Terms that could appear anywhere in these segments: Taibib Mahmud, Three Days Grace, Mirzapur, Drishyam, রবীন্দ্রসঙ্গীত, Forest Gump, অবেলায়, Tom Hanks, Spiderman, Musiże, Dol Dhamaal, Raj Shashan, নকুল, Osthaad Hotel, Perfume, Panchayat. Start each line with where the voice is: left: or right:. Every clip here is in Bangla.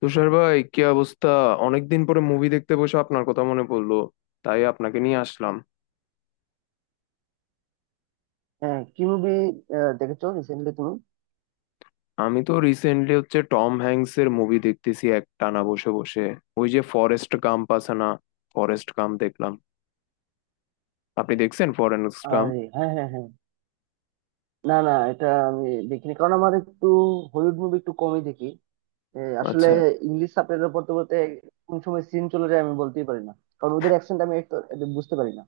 left: তুষার ভাই কি অবস্থা? অনেকদিন পরে মুভি দেখতে বসে আপনার কথা মনে পড়লো, তাই আপনাকে নিয়ে আসলাম।
right: হ্যাঁ, কি মুভি দেখেছো রিসেন্টলি তুমি?
left: আমি তো রিসেন্টলি টম হ্যাংস এর মুভি দেখতেছি এক টানা বসে বসে। ওই যে ফরেস্ট গাম্প আছে না, ফরেস্ট গাম্প দেখলাম। আপনি দেখছেন ফরেস্ট গাম্প?
right: আর হ্যাঁ হ্যাঁ হ্যাঁ, না না এটা আমি দেখিনি কারণ আমার একটু হলিউড মুভি একটু কমই দেখি। আসলে
left: আচ্ছা।
right: ইংলিশ সাবটাইটেল পড়তে পড়তে কোন সময় সিন চলে যায় আমি বলতেই পারি না, কারণ ওদের অ্যাকসেন্ট আমি একটু একটু বুঝতে পারি না।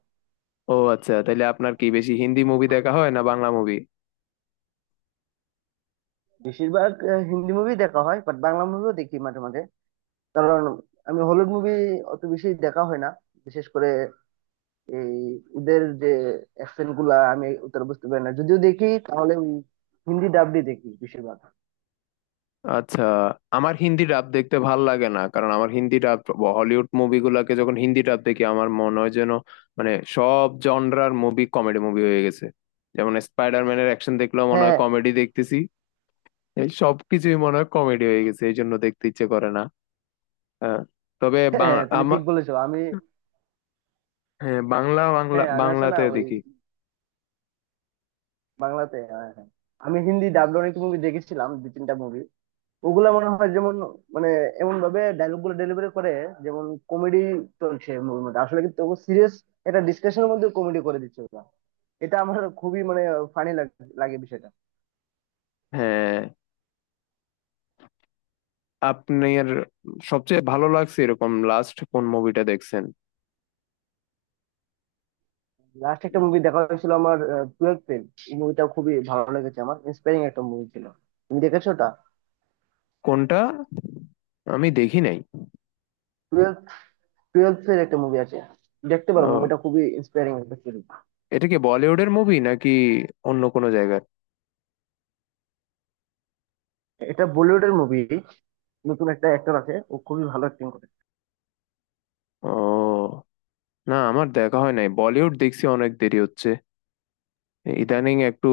left: ও আচ্ছা, তাহলে আপনার কি বেশি হিন্দি মুভি দেখা হয় না বাংলা মুভি?
right: বেশিরভাগ হিন্দি মুভি দেখা হয়, বাট বাংলা মুভিও দেখি মাঝে মাঝে। কারণ আমি হলিউড মুভি অত বেশি দেখা হয় না, বিশেষ করে এই ওদের যে অ্যাকসেন্ট গুলা আমি উত্তর বুঝতে পারি না, যদিও দেখি তাহলে ওই হিন্দি ডাবডি দেখি বেশিরভাগ।
left: আচ্ছা। আমার হিন্দি ডাব দেখতে ভাল লাগে না, কারণ আমার হিন্দি ডাব হলিউড মুভিগুলোকে যখন হিন্দি ডাব দেখি আমার মনে হয় যেন, মানে সব জনরার মুভি কমেডি মুভি হয়ে গেছে। যেমন স্পাইডারম্যানের অ্যাকশন দেখলেও মনে হয়
right: হ্যাঁ
left: কমেডি দেখতেছি। এই সবকিছুই মনে হয় কমেডি হয়ে গেছে, এই জন্য দেখতে ইচ্ছে করে না। হ্যাঁ, তবে
right: হ্যাঁ, তুমি
left: আমার,
right: ঠিক বলেছো। আমি,
left: হ্যাঁ, বাংলা বাংলা
right: হ্যাঁ আমি আসলে না
left: বাংলাতে
right: ওই
left: দেখি।
right: বাংলাতে, হ্যাঁ, হ্যাঁ। আমি হিন্দি ডাবড অনেক মুভি দেখেছিলাম, দু তিনটা মুভি। ওগুলা মনে হয় যেমন, মানে এমন ভাবে ডায়লগ গুলো ডেলিভারি করে, যেমন কমেডি চলছে মুভির মধ্যে, আসলে কিন্তু সিরিয়াস একটা ডিসকাশনের মধ্যে কমেডি করে দিচ্ছে ওরা। এটা আমার খুবই মানে ফানি লাগে বিষয়টা।
left: হ্যাঁ, আপনার সবচেয়ে ভালো লাগছে এরকম লাস্ট কোন মুভিটা দেখছেন?
right: লাস্ট একটা মুভি দেখা হয়েছিল আমার, টুয়েলভ ফেল। এই মুভিটা খুবই ভালো লেগেছে আমার, ইন্সপায়ারিং একটা মুভি ছিল। তুমি দেখেছো ওটা?
left: কোনটা? আমি দেখি নাই।
right: টুয়েলভ, টুয়েলভ ফেল একটা মুভি আছে, দেখতে পারো মুভিটা, খুবই ইন্সপায়ারিং একটা সিরিজ।
left: এটা কি বলিউডের মুভি নাকি অন্য কোনো জায়গার?
right: এটা বলিউডের মুভি, নতুন একটা অ্যাক্টর আছে, ও খুবই ভালো অ্যাক্টিং করে।
left: ও, না আমার দেখা হয় নাই, বলিউড দেখছি অনেক দেরি হচ্ছে। ইদানিং একটু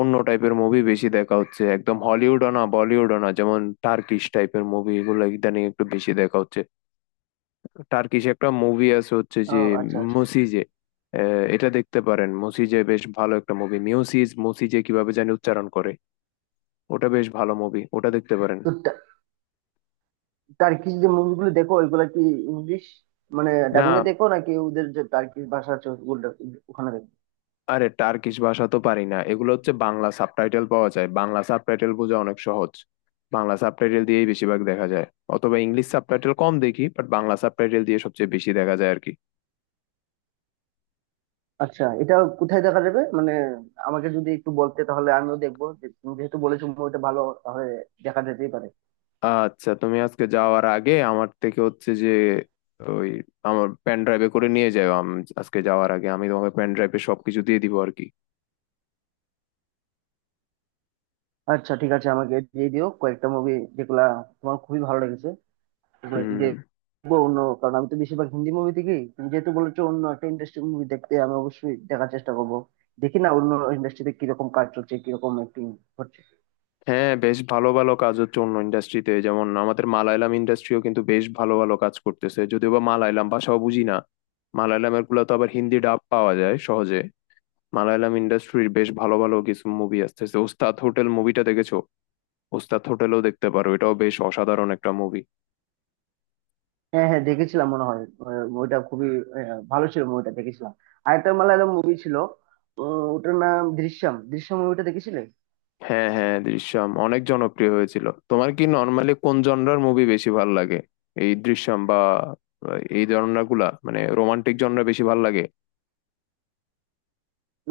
left: অন্য টাইপের মুভি বেশি দেখা হচ্ছে, একদম হলিউডও না বলিউডও না, যেমন টার্কিশ টাইপের মুভি এগুলো ইদানিং একটু বেশি দেখা হচ্ছে। টার্কিশ একটা মুভি আছে
right: ও
left: যে
right: আচ্ছা আচ্ছা,
left: মুসিজে, এটা দেখতে পারেন। মুসিজে বেশ ভালো একটা মুভি। মিউসিজ, মুসিজে, কিভাবে জানি উচ্চারণ করে। ওটা বেশ ভালো মুভি, ওটা দেখতে পারেন।
right: তো টা- টার্কিশ যে মুভিগুলো দেখো ওইগুলা কি ইংলিশ মানে
left: না,
right: ডাবিং এ দেখো, নাকি ওদের যে টার্কিশ ভাষা আছে ওগুলো ওখানে দেখো?
left: আরে টার্কিশ ভাষা তো পারি না, এগুলো বাংলা সাবটাইটেল পাওয়া যায়, বাংলা সাবটাইটেল বোঝা অনেক সহজ। বাংলা সাবটাইটেল দিয়েই বেশিরভাগ দেখা যায়। অথবা ইংলিশ সাবটাইটেল কম দেখি, বাট বাংলা সাবটাইটেল দিয়ে সবচেয়ে বেশি দেখা যায় আর কি।
right: আচ্ছা এটা কোথায় দেখা যাবে মানে, আমাকে যদি একটু বলতে তাহলে আমিও দেখবো। যে তুমি যেহেতু বলেছো মুভিটা ভালো, তাহলে দেখা যেতেই পারে।
left: আচ্ছা তুমি আজকে যাওয়ার আগে আমার থেকে হচ্ছে যে ওই আমার পেন ড্রাইভে করে নিয়ে যাও। আজকে যাওয়ার আগে আমি তোমাকে পেন ড্রাইভে সবকিছু দিয়ে দিব আর কি।
right: আচ্ছা ঠিক আছে, আমাকে দিয়ে দিও কয়েকটা মুভি যেগুলা তোমার খুবই ভালো লেগেছে। এগুলো তো
left: হুম।
right: দেখবো অন্য, কারণ আমি তো বেশিরভাগ হিন্দি মুভি দেখি, তুমি যেহেতু বলেছো অন্য একটা ইন্ডাস্ট্রির মুভি দেখতে, আমি অবশ্যই দেখার চেষ্টা করবো। দেখি না অন্য ইন্ডাস্ট্রিতে কিরকম কাজ চলছে, কিরকম অ্যাক্টিং হচ্ছে।
left: হ্যাঁ বেশ ভালো ভালো কাজ হচ্ছে অন্য ইন্ডাস্ট্রিতে, যেমন আমাদের মালায়ালাম ইন্ডাস্ট্রিও কিন্তু বেশ ভালো ভালো কাজ করতেছে, যদিও বা মালায়ালাম ভাষাও বুঝি না। মালায়ালামের গুলো তো আবার হিন্দি ডাব পাওয়া যায় সহজে। মালায়ালাম ইন্ডাস্ট্রির বেশ ভালো ভালো কিছু মুভি আসতেছে। ওস্তাদ হোটেল মুভিটা দেখেছো? ওস্তাদ হোটেলও দেখতে পারো, এটাও বেশ অসাধারণ একটা মুভি।
right: হ্যাঁ হ্যাঁ, দেখেছিলাম মনে হয়। ওইটা খুবই ভালো ছিল, মুভিটা দেখেছিলাম। আরেকটা মালায়ালাম মুভি ছিল, ওটার নাম দৃশ্যম। দৃশ্যম মুভিটা দেখেছিলে?
left: হ্যাঁ হ্যাঁ, দৃশ্যম অনেক জনপ্রিয় হয়েছিল। তোমার কি নর্মালি কোন জনরার মুভি বেশি ভালো লাগে? এই দৃশ্যম বা এই জনরা গুলা, মানে রোমান্টিক জনরা বেশি ভালো লাগে?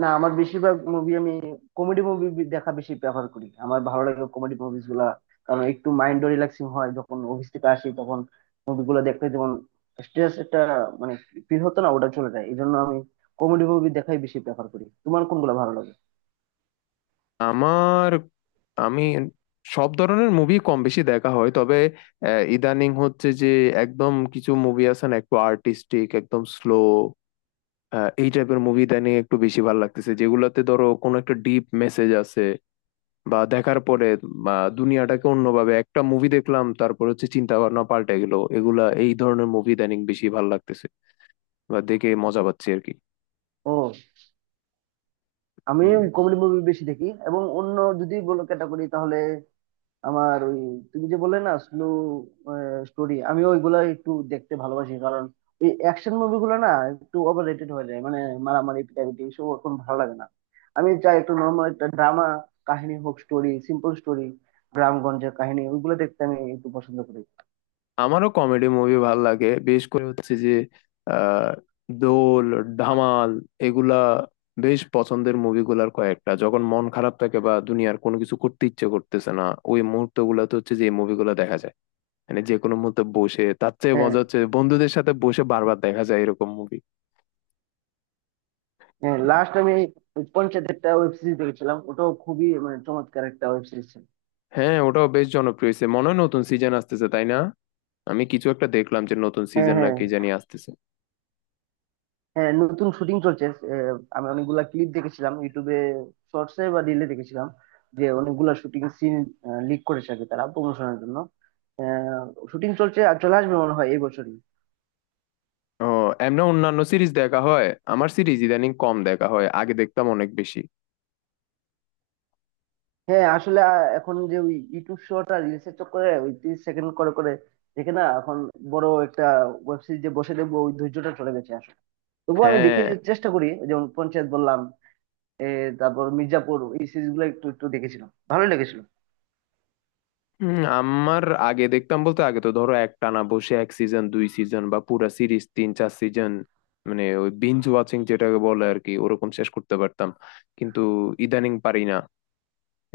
right: না, আমার বেশিরভাগ মুভি আমি কমেডি মুভি দেখা বেশি প্রেফার করি, আমার ভালো লাগে কমেডি মুভিস গুলা। কারণ একটু মাইন্ড রিল্যাক্সিং হয়, যখন অফিস থেকে আসি তখন মুভিগুলো দেখতে যেমন স্ট্রেস একটা মানে ফিল হতো না, ওটা চলে যায়। এই জন্য আমি কমেডি মুভি দেখাই বেশি প্রেফার করি। তোমার কোনগুলো ভালো লাগে?
left: আমার, আমি সব ধরনের মুভি কম বেশি দেখা হয়, তবে ইদানিং হচ্ছে যে একদম কিছু মুভি আছে না, একটু আর্টিস্টিক একদম স্লো, এই টাইপের মুভি ইদানিং একটু বেশি ভালো লাগতেছে, যেগুলোতে ধরো কোনো একটা ডিপ মেসেজ আছে। বা দেখার পরে, বা দুনিয়াটাকে অন্যভাবে একটা মুভি দেখলাম, তারপর চিন্তা ভাবনা পাল্টে গেল, এগুলা এই ধরনের মুভি ইদানিং বেশি ভালো লাগতেছে। বা দেখে মজা পাচ্ছি আর কি।
right: ও, আমি
left: হুম।
right: কমেডি মুভি বেশি দেখি, এবং অন্য যদি বলো ক্যাটাগরি তাহলে আমার ওই তুমি যে বললে না স্লো স্টোরি, আমি ওইগুলা একটু দেখতে ভালোবাসি। কারণ ওই অ্যাকশন মুভিগুলো না একটু ওভার রেটেড হয়ে যায় মানে মারামারি পিটাপিটি এসব এখন ভালো লাগে না। আমি চাই একটু নর্মাল একটা ড্রামা কাহিনী হোক, স্টোরি, সিম্পল স্টোরি, গ্রামগঞ্জের কাহিনী ওইগুলো দেখতে আমি একটু পছন্দ করি।
left: আমারও কমেডি মুভি ভাল লাগে, বেশ করে হচ্ছে যে আহ দোল, ধামাল, এগুলা বেশ পছন্দের মুভিগুলার কয়েকটা। যখন মন খারাপ থাকে বা দুনিয়ার কোনো কিছু করতে ইচ্ছে করতেছে না, ওই মুহূর্ত গুলাতে হচ্ছে যে এই মুভিগুলো দেখা যায়। মানে যে কোনো মুহূর্তে বসে, তার চেয়ে
right: হ্যাঁ
left: মজা বন্ধুদের সাথে বসে বারবার দেখা যায় এরকম মুভি।
right: হ্যাঁ, লাস্ট আমি ওই পঞ্চায়েত একটা ওয়েব সিরিজ দেখেছিলাম, ওটাও খুবই মানে চমৎকার একটা ওয়েব সিরিজ ছিল।
left: হ্যাঁ, ওটাও বেশ জনপ্রিয় হয়েছে, মনে হয় নতুন সিজন আসতেছে তাই না? আমি কিছু একটা দেখলাম যে নতুন
right: হ্যাঁ
left: সিজন না
right: হ্যাঁ
left: কি জানি আসতেছে।
right: হ্যাঁ, নতুন শুটিং চলছে। আমি অনেকগুলা ক্লিপ দেখেছিলাম ইউটিউবে, শর্টসে বা রিলে দেখেছিলাম যে অনেকগুলা শুটিং সিন লিক করেছে আর কি, তারা প্রমোশনের জন্য। শুটিং চলছে, আর চলে আসবে মনে হয় এই বছরই।
left: ও, এমনি অন্যান্য সিরিজ দেখা হয়? আমার সিরিজ ইদানিং কম দেখা হয়, আগে দেখতাম অনেক বেশি।
right: হ্যাঁ আসলে এখন যে ওই ইউটিউব শর্ট আর রিলসের চক্করে ওই 30 সেকেন্ড করে করে দেখে না এখন বড় একটা ওয়েব সিরিজ যে বসে দেখবো, ওই ধৈর্যটা চলে গেছে আসলে। তবুও আমি দেখে
left: হ্যাঁ।
right: চেষ্টা করি, যেমন পঞ্চায়েত বললাম, এ, তারপর মির্জাপুর এই সিরিজ গুলো একটু একটু দেখেছিলাম, ভালো লেগেছিল।
left: আমার, আগে দেখতাম বলতে আগে তো ধরো একটানা বসে এক সিজন দুই সিজন বা পুরা সিরিজ তিন চার সিজন, মানে ওই বিঞ্জ ওয়াচিং যেটাকে বলে আর কি, ওরকম শেষ করতে পারতাম। কিন্তু ইদানিং পারি না।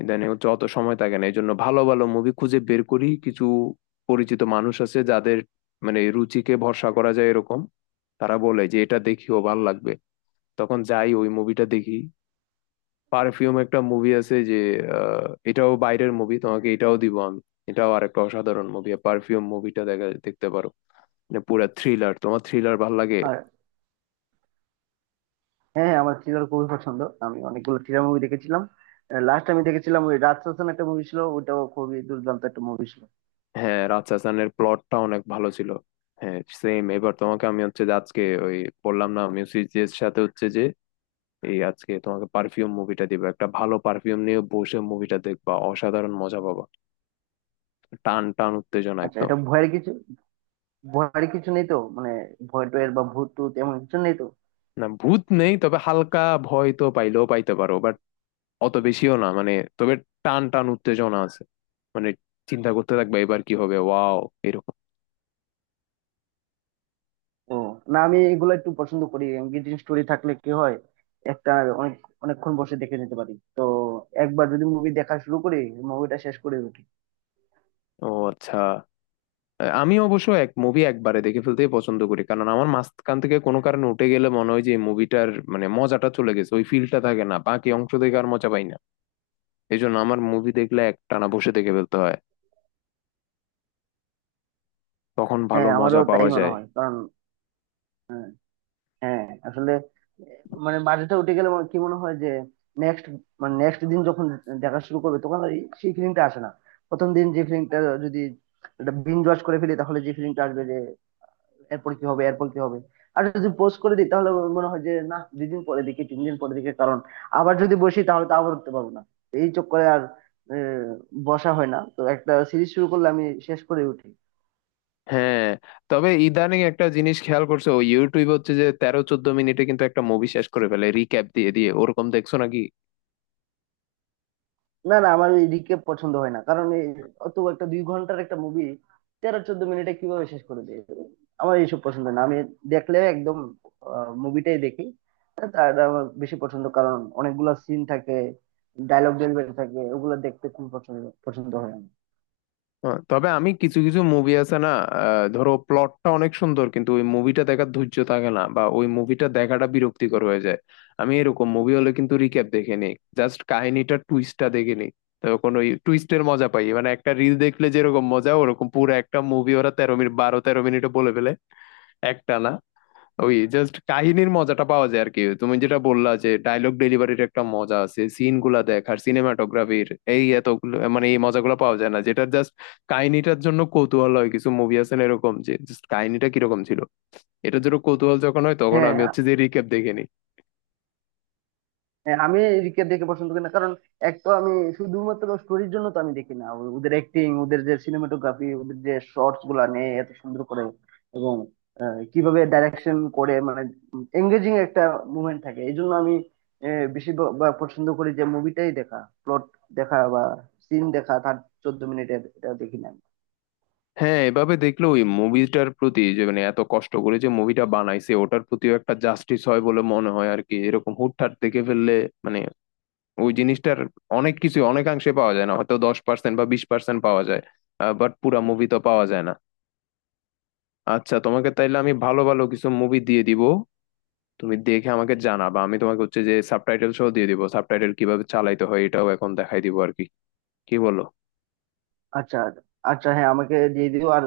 left: ইদানিং অত সময় থাকে না, এই জন্য ভালো ভালো মুভি খুঁজে বের করি। কিছু পরিচিত মানুষ আছে যাদের, মানে রুচিকে ভরসা করা যায় এরকম, তারা বলে যে এটা দেখিও ভাল লাগবে, তখন যাই ওই মুভিটা দেখি। পারফিউম একটা মুভি আছে যে, এটাও বাইরের মুভি, তোমাকে এটাও দিব আমি। এটাও আরেকটা অসাধারণ মুভি, পারফিউম মুভিটা দেখতে পারো। মানে পুরা থ্রিলার। তোমার থ্রিলার ভাল লাগে?
right: আর হ্যাঁ হ্যাঁ, আমার থ্রিলার খুবই পছন্দ, আমি অনেকগুলো থ্রিলার মুভি দেখেছিলাম। লাস্ট আমি দেখেছিলাম ওই রাজ শাসন একটা মুভি ছিল, ওটাও খুবই দুর্দান্ত একটা মুভি ছিল।
left: হ্যাঁ, রাজশাসনের প্লটটা অনেক ভালো ছিল। হ্যাঁ সেম। এবার তোমাকে আমি হচ্ছে যে আজকে, ওই বললাম না মিউজিকের সাথে হচ্ছে যে এই আজকে তোমাকে পারফিউম মুভিটা দিব। একটা ভালো পারফিউম নিয়ে বসে মুভিটা দেখবা, অসাধারণ মজা পাবা। টান টান উত্তেজনা
right: আচ্ছা
left: একদম।
right: এটা ভয়ের কিছু, ভয়ের কিছু নেই তো মানে ভয় টয়ের বা ভূত টুত এমন কিছু নেই তো?
left: না ভূত নেই, তবে হালকা ভয় তো পাইলেও পাইতে পারো, অত বেশিও না মানে। তবে টান টান উত্তেজনা আছে, মানে চিন্তা করতে থাকবে এবার কি হবে, ওয়াও এরকম।
right: ও, না আমি এগুলো একটু পছন্দ করি এঙ্গেজিং স্টোরি থাকলে, কি হয় একটা অনেক অনেকক্ষণ বসে দেখে নিতে পারি তো। একবার যদি মুভি দেখা শুরু করি, মুভিটা শেষ করে উঠি।
left: ও আচ্ছা। আমি অবশ্য এক মুভি একবারে দেখে ফেলতেই পছন্দ করি, কারণ আমার মাঝখান থেকে কোনো কারণে উঠে গেলে মনে হয় যে মুভিটার মানে মজাটা চলে গেছে, ওই ফিলটা থাকে না, বাকি অংশ দেখে আর মজা পাই না। এই জন্য আমার মুভি দেখলে একটানা বসে দেখে ফেলতে হয়, তখন ভালো
right: হ্যাঁ
left: মজা
right: আমারও তাই
left: পাওয়া
right: মনে
left: যায়।
right: হয়, কারণ হ্যাঁ আসলে মানে বাজেটটা উঠে গেলে আমার কি মনে হয় যে নেক্সট মানে নেক্সট দিন যখন দেখা শুরু করবে তখন আর সেই ফিলিংটা আসে না। প্রথম দিন যে ফিলিংটা, যদি এটা বিঞ্জ ওয়াচ করে ফেলি তাহলে যে ফিলিংটা আসবে যে এরপর কি হবে, এরপর কি হবে। আর যদি পোস্ট করে দিই তাহলে মনে হয় যে না 2 দিন পরে দেখি, 3 দিন পরে দেখি, কারণ আবার যদি বসি তাহলে তো আবার উঠতে পারবো না। এই চক্করে আর আহ, বসা হয় না। তো একটা সিরিজ শুরু করলে আমি শেষ করে উঠি।
left: হ্যাঁ, তবে ইদানিং একটা জিনিস খেয়াল করছে ও, ইউটিউব হচ্ছে যে তেরো চোদ্দ মিনিটে কিন্তু একটা মুভি শেষ করে ফেলে রিক্যাপ দিয়ে দিয়ে, ওরকম দেখছো নাকি?
right: না না, আমার ওই রিকেপ পছন্দ হয় না, কারণ এই অত একটা 2 ঘন্টার একটা মুভি 13-14 মিনিটে কিভাবে শেষ করে দেয়, আমার এইসব পছন্দ না। আমি দেখলে একদম মুভিটাই দেখি, তার আমার বেশি পছন্দ, কারণ অনেকগুলা সিন থাকে, ডায়লগ ডেলিভারি থাকে, ওগুলো দেখতে খুব পছন্দ পছন্দ হয় আমার।
left: হ্যাঁ, তবে আমি কিছু কিছু মুভি আছে না, ধরো প্লটটা অনেক সুন্দর কিন্তু ওই মুভিটা দেখার ধৈর্য থাকে না বা ওই মুভিটা দেখাটা বিরক্তিকর হয়ে যায়, আমি এরকম মুভি হলে কিন্তু রিক্যাপ দেখে নিই। জাস্ট কাহিনীটা, টুইস্টটা দেখে নিই, তখন ওই টুইস্টের মজা পাই। মানে একটা রিল দেখলে যেরকম মজা, ওরকম পুরো একটা মুভি ওরা তেরো মিনিট, বারো তেরো মিনিটে বলে ফেলে একটা না। ওই জাস্ট কাহিনীর মজাটা পাওয়া যায় আর কি। তুমি যেটা বললা যে ডায়লগ ডেলিভারির একটা মজা আছে, সিন গুলা দেখ আর সিনেমাটোগ্রাফির, এই এতগুলো মানে এই মজাগুলো পাওয়া যায় না, যেটা জাস্ট কাহিনীটার জন্য কৌতূহল হয়। কিছু মুভি আছে না এরকম, যে জাস্ট কাহিনীটা কিরকম ছিল এটার জন্য কৌতূহল যখন হয়, তখন আমি
right: হ্যাঁ
left: হচ্ছে যে রিক্যাপ দেখে নিই।
right: হ্যাঁ, আমি রিকে দেখে পছন্দ করি না, কারণ এক তো আমি শুধুমাত্র স্টোরির জন্য তো আমি দেখি না, ওদের অ্যাক্টিং, ওদের যে সিনেমাটোগ্রাফি, ওদের যে শর্টস গুলা নেয় এত সুন্দর করে, এবং কিভাবে ডাইরেকশন করে মানে এঙ্গেজিং একটা মুভমেন্ট থাকে, এই জন্য আমি বেশি বা পছন্দ করি যে মুভিটাই দেখা, প্লট দেখা বা সিন দেখা, তার 14 মিনিটের এটা দেখি না।
left: হ্যাঁ, এভাবে দেখলে ওই মুভিটার প্রতি যে, মানে এত কষ্ট করে যে মুভিটা বানাইছে ওটার প্রতিও একটা জাস্টিস হয় বলে মনে হয় আর কি, এরকম হুটহাট দেখে ফেললে। মানে ওই জিনিসটার অনেক কিছু, অনেকাংশে পাওয়া যায় না, হয়তো 10% বা 20% পাওয়া যায়, বাট পুরা মুভি তো পাওয়া যায় না। আচ্ছা তোমাকে তাইলে আমি ভালো ভালো কিছু মুভি দিয়ে দিব, তুমি দেখে আমাকে জানাবা। আমি তোমাকে হচ্ছে যে সাবটাইটেল সহ দিয়ে দিব, সাবটাইটেল কিভাবে চালাইতে হয় এটাও এখন দেখাই দিব আর কি। কি বলো?
right: আচ্ছা আচ্ছা হ্যাঁ, আমাকে দিয়ে দিও। আর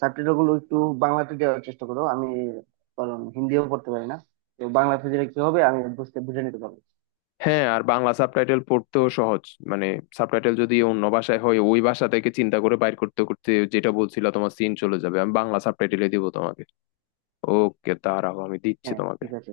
right: সাবটাইটেল গুলো একটু বাংলাতে দেওয়ার চেষ্টা করো, আমি কারণ হিন্দিও পড়তে পারি না, তো বাংলাতে দিলে কি হবে আমি বুঝে নিতে পারবো।
left: হ্যাঁ আর বাংলা সাবটাইটেল পড়তেও সহজ। মানে সাবটাইটেল যদি অন্য ভাষায় হয়, ওই ভাষা থেকে চিন্তা করে বাইর করতে করতে যেটা বলছিল তোমার সিন চলে যাবে। আমি বাংলা সাবটাইটেলে দিব তোমাকে। ওকে দাঁড়াও আমি দিচ্ছি
right: হ্যাঁ
left: তোমাকে।
right: ঠিক আছে।